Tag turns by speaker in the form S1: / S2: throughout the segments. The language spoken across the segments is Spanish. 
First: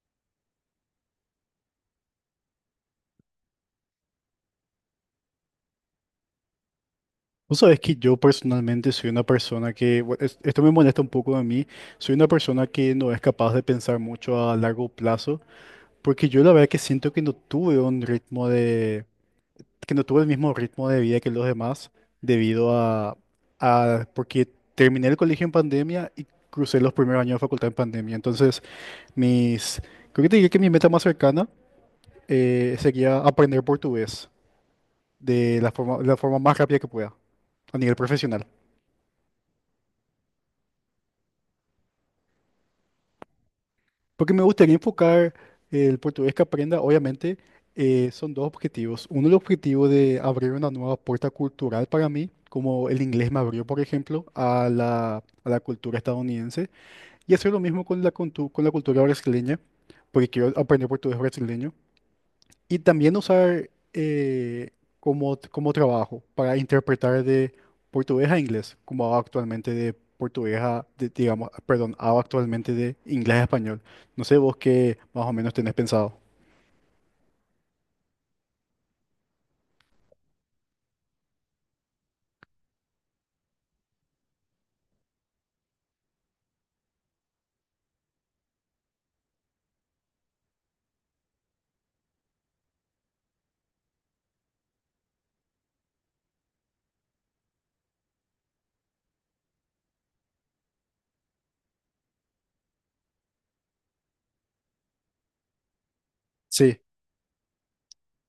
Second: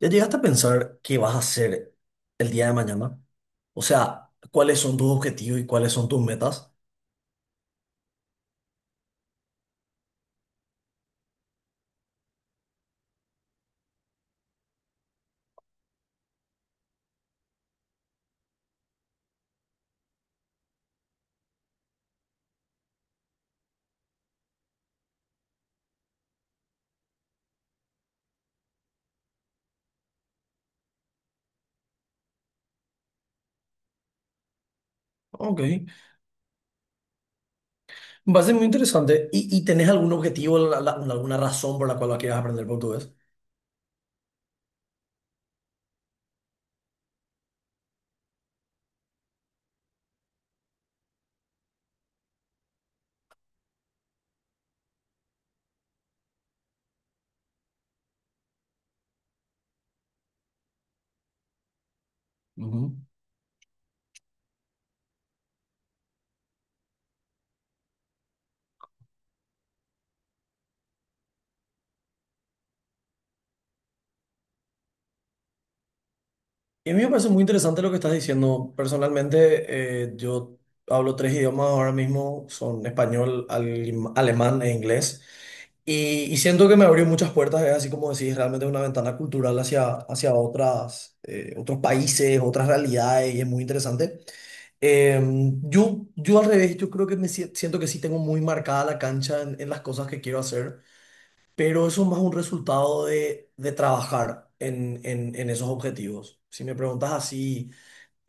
S1: ¿Ya llegaste a pensar qué vas a hacer el día de mañana? O sea, ¿cuáles son tus objetivos y cuáles son tus metas?
S2: Vos sabés que yo personalmente soy una persona que, esto me molesta un poco a mí, soy una persona que no es capaz de pensar mucho a largo plazo, porque yo la verdad que siento que no tuve un ritmo de, que no tuve el mismo ritmo de vida que los demás, debido a, porque terminé el colegio en pandemia y crucé los primeros años de facultad en pandemia. Entonces, mis, creo que te diría que mi meta más cercana sería aprender portugués de
S1: Ok,
S2: la forma más rápida que pueda, a nivel
S1: va a
S2: profesional.
S1: ser muy interesante. ¿Y tenés algún objetivo, alguna razón por la cual quieras aprender portugués?
S2: Porque me gustaría enfocar el portugués que aprenda, obviamente, son dos objetivos. Uno, el objetivo de abrir una nueva puerta cultural para mí, como el inglés me abrió, por ejemplo, a la cultura estadounidense, y hacer lo mismo con con la cultura brasileña, porque quiero aprender portugués brasileño. Y
S1: Ujú.
S2: también usar como trabajo para interpretar de portugués a inglés, como hago actualmente de digamos, perdón, hago actualmente de inglés a español. No sé vos qué más o menos tenés pensado.
S1: Y a mí me parece muy interesante lo que estás diciendo. Personalmente, yo hablo tres idiomas ahora mismo, son español, alemán e inglés. Y siento que me abrió muchas puertas, es así como decís, realmente una ventana cultural hacia, hacia otras, otros países, otras realidades, y es muy interesante. Eh, yo al revés, yo creo que me siento que sí tengo muy marcada la cancha en las cosas que quiero hacer, pero eso es más un resultado de trabajar en esos objetivos. Si me
S2: Sí,
S1: preguntas así,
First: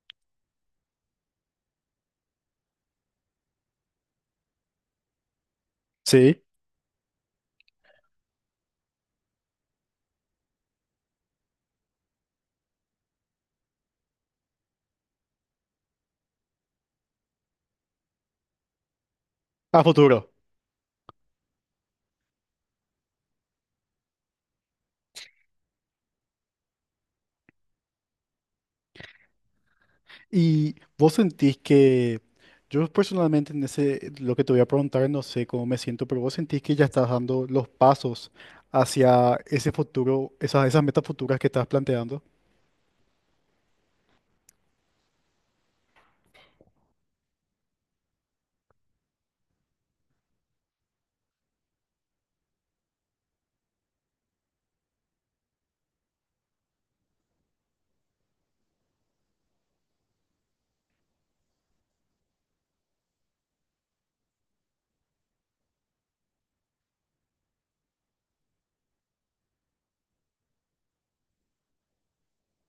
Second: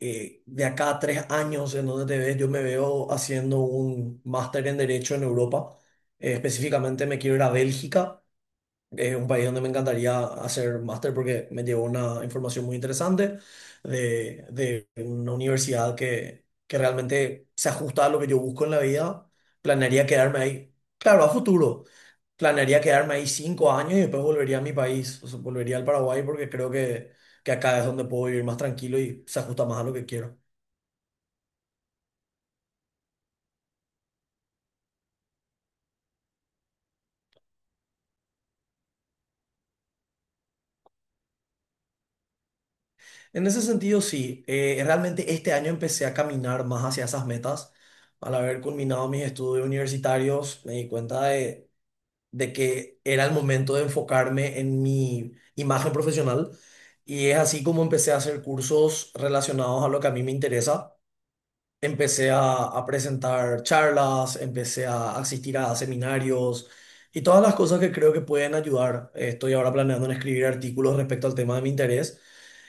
S1: de acá a tres años, ¿en dónde te ves? Yo me veo haciendo un máster en Derecho en Europa.
S2: sí,
S1: Específicamente me quiero ir a Bélgica, es un país donde me encantaría hacer máster porque me llevó una información muy interesante de una universidad que realmente se ajusta a lo que yo busco en la vida.
S2: a
S1: Planearía
S2: futuro.
S1: quedarme ahí, claro, a futuro. Planearía quedarme ahí cinco años y después volvería a mi país, o sea, volvería al Paraguay porque creo que acá es donde puedo vivir más tranquilo y se ajusta más a lo que quiero.
S2: Y vos sentís que, yo personalmente en ese, lo que te voy a preguntar, no sé cómo me siento, pero vos sentís que ya estás dando los pasos hacia ese futuro, esas metas futuras que estás planteando.
S1: En ese sentido, sí. Realmente este año empecé a caminar más hacia esas metas. Al haber culminado mis estudios universitarios, me di cuenta de que era el momento de enfocarme en mi imagen profesional. Y es así como empecé a hacer cursos relacionados a lo que a mí me interesa. Empecé a presentar charlas, empecé a asistir a seminarios y todas las cosas que creo que pueden ayudar. Estoy ahora planeando en escribir artículos respecto al tema de mi interés,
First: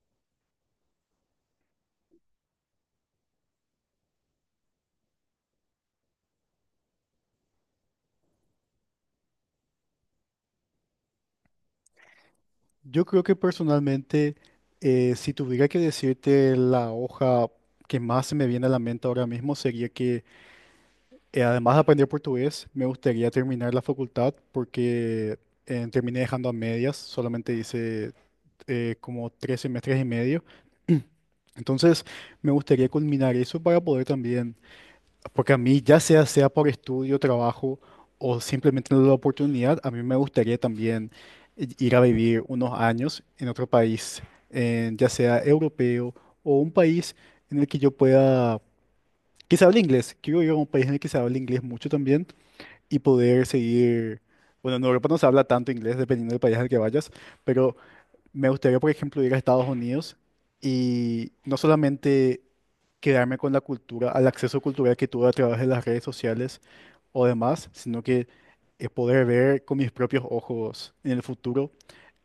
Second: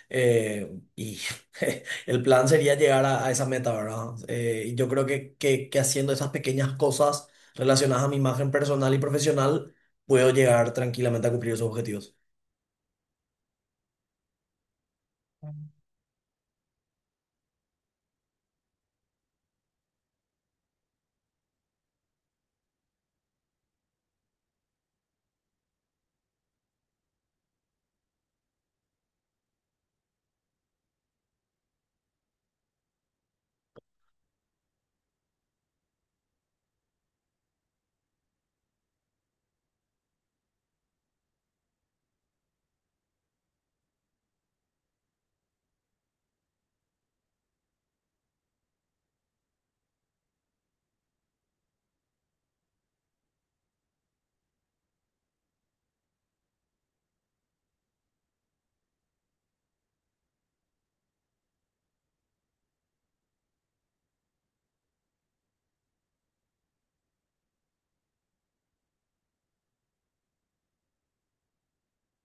S1: y el plan sería llegar a esa meta, ¿verdad? Y yo creo que haciendo esas pequeñas cosas relacionadas a mi imagen personal y profesional, puedo llegar tranquilamente a cumplir esos objetivos.
S2: Yo creo que personalmente, si tuviera que decirte la hoja que más se me viene a la mente ahora mismo, sería que además de aprender portugués, me gustaría terminar la facultad porque terminé dejando a medias, solamente hice como tres semestres y medio. Entonces, me gustaría culminar eso para poder también porque a mí, sea por estudio, trabajo o simplemente la oportunidad, a mí me gustaría también ir a vivir unos años en otro país, ya sea europeo o un país en el que yo pueda, que se hable inglés. Quiero ir a un país en el que se hable inglés mucho también y poder seguir, bueno, en Europa no se habla tanto inglés dependiendo del país al que vayas, pero me gustaría, por ejemplo, ir a Estados Unidos y no solamente quedarme con la cultura, al acceso cultural que tuve a través de las redes sociales, o demás, sino que es poder ver con mis propios ojos en el futuro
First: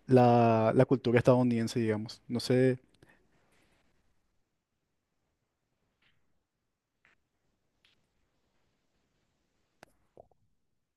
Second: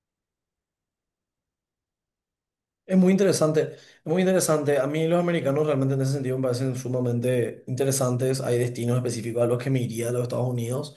S2: la cultura estadounidense, digamos. No sé,
S1: Es muy interesante, es muy interesante. A mí los americanos realmente en ese sentido me parecen sumamente interesantes. Hay destinos específicos a los que me iría de los Estados Unidos.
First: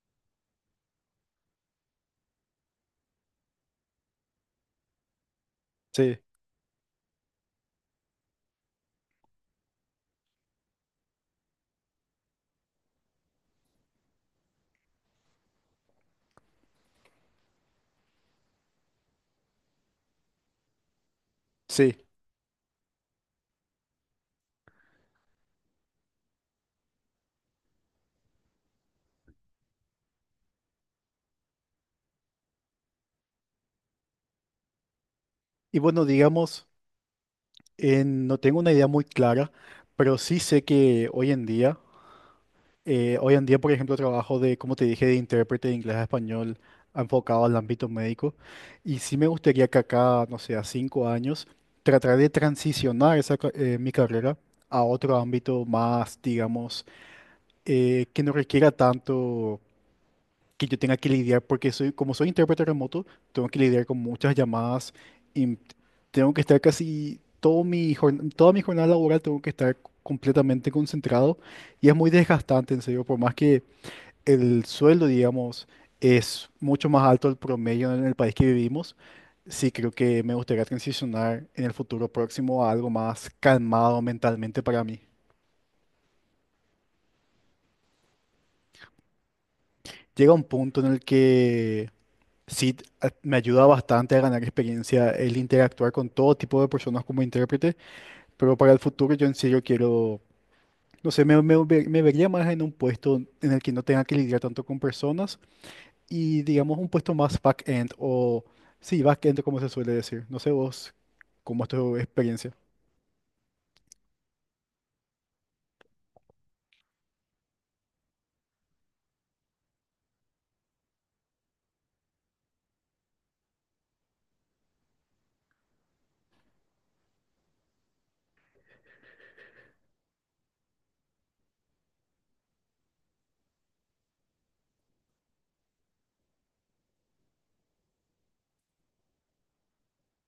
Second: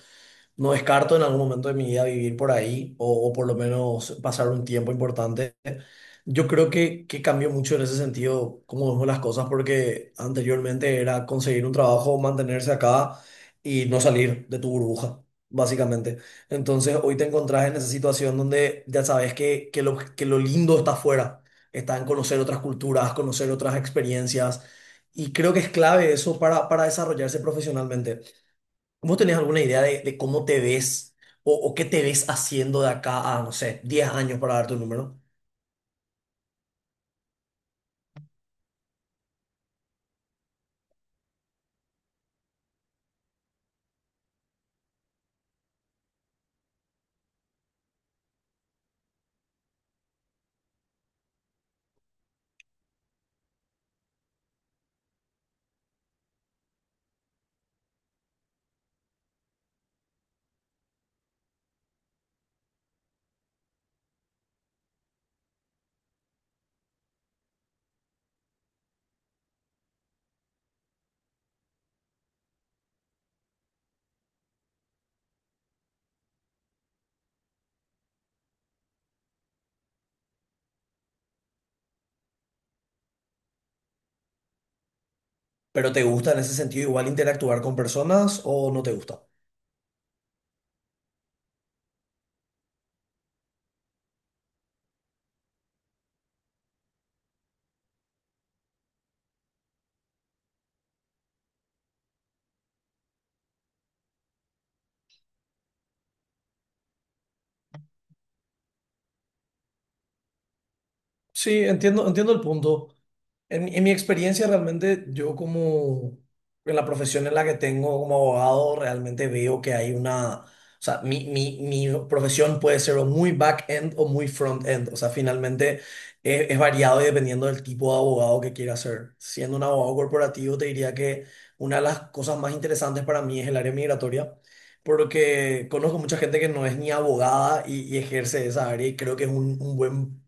S1: No descarto en algún momento de mi vida vivir por ahí o por lo menos pasar un tiempo importante.
S2: sí,
S1: Yo creo que cambió mucho en ese sentido cómo vemos las cosas porque anteriormente era conseguir un trabajo, mantenerse acá y no salir de tu burbuja, básicamente. Entonces hoy te encontrás en esa situación donde ya sabes que lo lindo está afuera,
S2: sí.
S1: está en conocer otras culturas, conocer otras experiencias. Y creo que es clave eso para desarrollarse profesionalmente. ¿Vos tenés alguna idea de cómo te ves o qué te ves haciendo de acá a, no sé, 10 años para darte un número?
S2: Y bueno, digamos, no tengo una idea muy clara, pero sí sé que hoy en día, por ejemplo, trabajo de, como te dije, de intérprete de inglés a español enfocado al ámbito médico, y sí me gustaría que acá, no sé, a 5 años, tratar de transicionar mi carrera a otro ámbito más, digamos, que no requiera tanto que yo tenga que lidiar, porque soy, como soy intérprete remoto, tengo que lidiar con muchas llamadas y tengo que estar casi toda mi jornada laboral, tengo que estar completamente concentrado y es muy desgastante, en serio, por más que el sueldo, digamos, es mucho más alto del promedio en el país que vivimos. Sí, creo que me gustaría transicionar en el futuro próximo a algo más calmado mentalmente para mí.
S1: ¿Pero te gusta en ese sentido igual interactuar con personas o no te gusta?
S2: Llega un punto en el que sí, me ayuda bastante a ganar experiencia el interactuar con todo tipo de personas como intérprete, pero para el futuro yo en serio quiero, no sé, me vería más en un puesto en el que no tenga que lidiar tanto con personas y digamos un puesto más back-end o, sí, back-end como se suele decir. No sé vos,
S1: Sí,
S2: cómo es tu
S1: entiendo, entiendo el
S2: experiencia.
S1: punto. En mi experiencia realmente yo como en la profesión en la que tengo como abogado realmente veo que hay o sea, mi profesión puede ser o muy back-end o muy front-end, o sea, finalmente es variado y dependiendo del tipo de abogado que quiera ser. Siendo un abogado corporativo te diría que una de las cosas más interesantes para mí es el área migratoria, porque conozco mucha gente que no es ni abogada y ejerce esa área y creo que es un buen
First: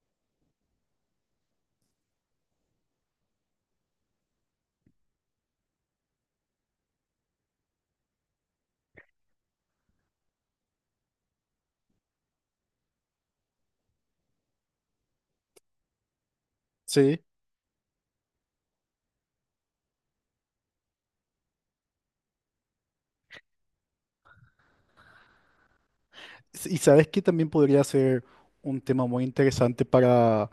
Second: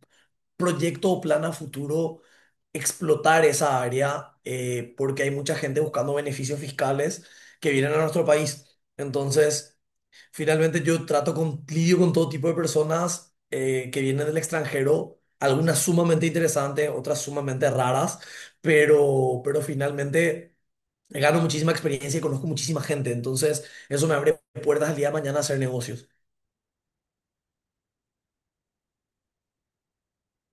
S1: proyecto o plan a futuro explotar esa área, porque hay mucha gente buscando beneficios fiscales que vienen a nuestro país. Entonces, finalmente yo trato lidio con todo tipo de personas, que vienen del extranjero, algunas sumamente interesantes, otras
S2: Sí.
S1: sumamente raras, pero finalmente gano muchísima experiencia y conozco muchísima gente. Entonces, eso me abre puertas al día de mañana a hacer negocios.
S2: S- Y sabes que también podría ser un tema muy interesante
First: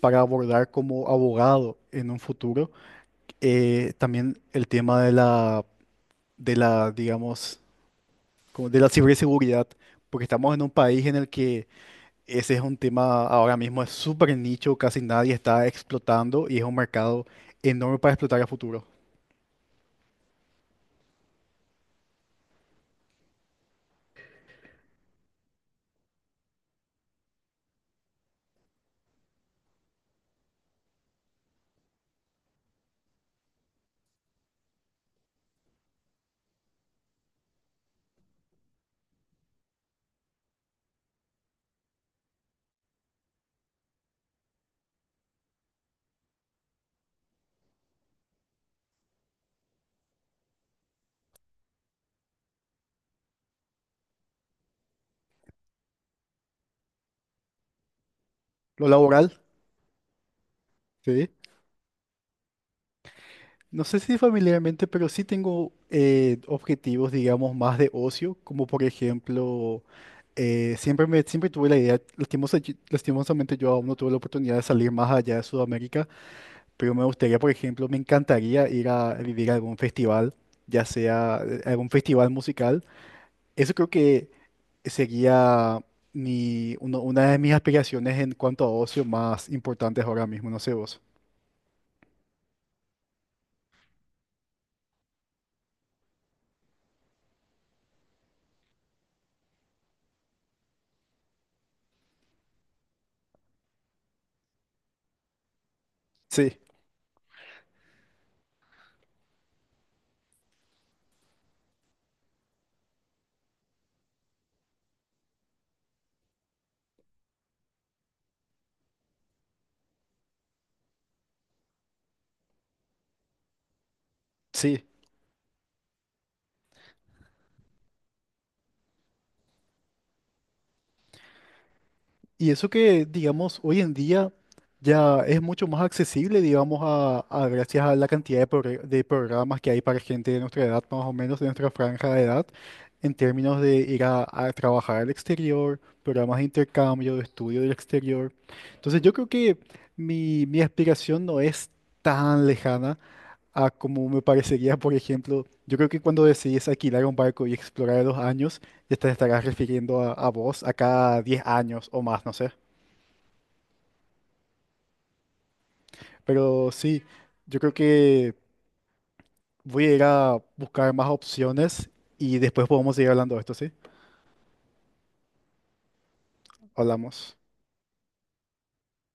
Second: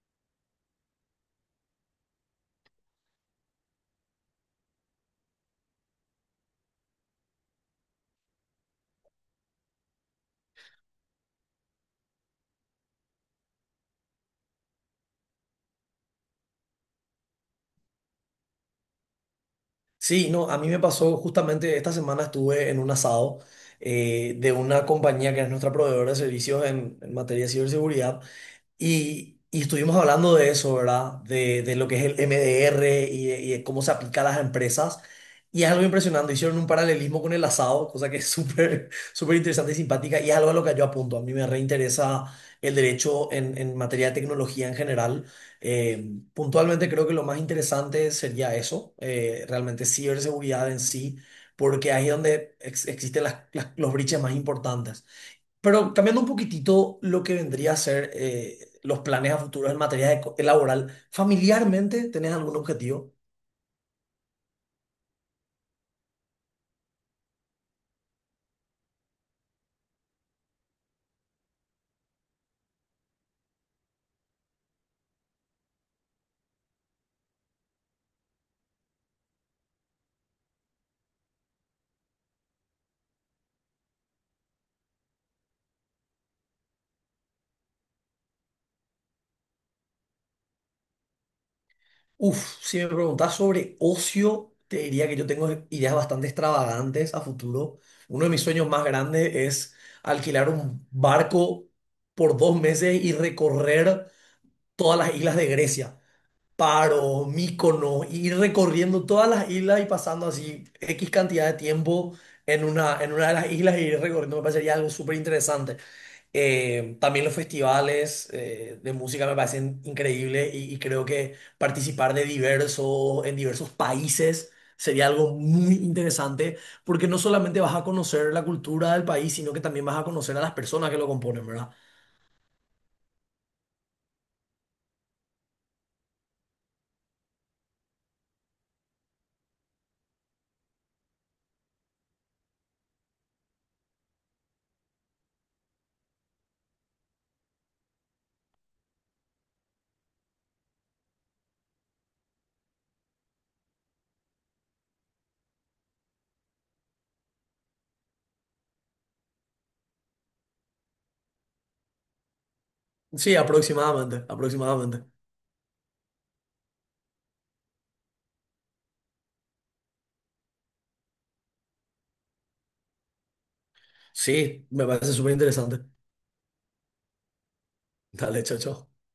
S2: para abordar como abogado en un futuro, también el tema de digamos, como de la ciberseguridad, porque estamos en un país en el que ese es un tema ahora mismo, es súper nicho, casi nadie está explotando y es un mercado enorme para explotar a futuro.
S1: Sí, no, a mí me pasó justamente esta semana, estuve en un asado, de una compañía que es nuestra proveedora de servicios en materia de ciberseguridad, y estuvimos hablando de eso, ¿verdad? De lo que es el MDR y de cómo se aplica a las empresas. Y es algo impresionante. Hicieron un paralelismo con el asado, cosa que es súper, súper interesante y simpática. Y es algo a lo que yo apunto. A mí me reinteresa el derecho en materia de tecnología en general. Eh, Puntualmente creo que lo más interesante sería eso, realmente ciberseguridad en sí, porque ahí es donde existen los briches más importantes. Pero cambiando un poquitito lo que vendría a ser,
S2: Lo
S1: los planes a
S2: laboral,
S1: futuro en materia de laboral,
S2: sí.
S1: ¿familiarmente tenés algún objetivo?
S2: No sé si familiarmente, pero sí tengo objetivos, digamos, más de ocio, como por ejemplo, siempre tuve la idea, lastimosamente yo aún no tuve la oportunidad de salir más allá de Sudamérica. Pero me gustaría, por ejemplo, me encantaría ir a vivir a algún festival, ya sea algún festival musical. Eso creo que sería una de mis aspiraciones en cuanto a ocio más importantes ahora mismo, no sé vos.
S1: Uf, si me preguntás sobre ocio, te diría que yo tengo ideas bastante extravagantes a futuro. Uno de mis sueños más grandes es alquilar un barco por dos meses y recorrer todas las islas de Grecia.
S2: Sí,
S1: Paro, Mícono, y ir recorriendo todas las islas y pasando así X cantidad de tiempo en una de las islas y ir recorriendo me parecería algo súper interesante. También los festivales, de música me parecen increíbles, y creo que participar de en diversos países
S2: sí.
S1: sería algo muy interesante porque no solamente vas a conocer la cultura del país, sino que también vas a conocer a las personas que lo componen, ¿verdad?
S2: Y eso que, digamos, hoy en día ya es mucho más accesible, digamos, gracias a la cantidad de programas que hay para gente de nuestra edad, más o menos de nuestra franja de edad, en términos de ir a trabajar al exterior, programas de intercambio, de estudio del exterior. Entonces yo creo que mi aspiración no es tan lejana a como me parecería, por ejemplo, yo creo que cuando decides alquilar un barco y explorar a los años, ya te estarás refiriendo a vos acá 10 años o más, no sé.
S1: Sí, aproximadamente, aproximadamente.
S2: Pero sí, yo creo que voy a ir a buscar más opciones y después podemos seguir hablando de esto, ¿sí?
S1: Sí, me parece súper interesante.
S2: Hablamos.
S1: Dale, chao, chao.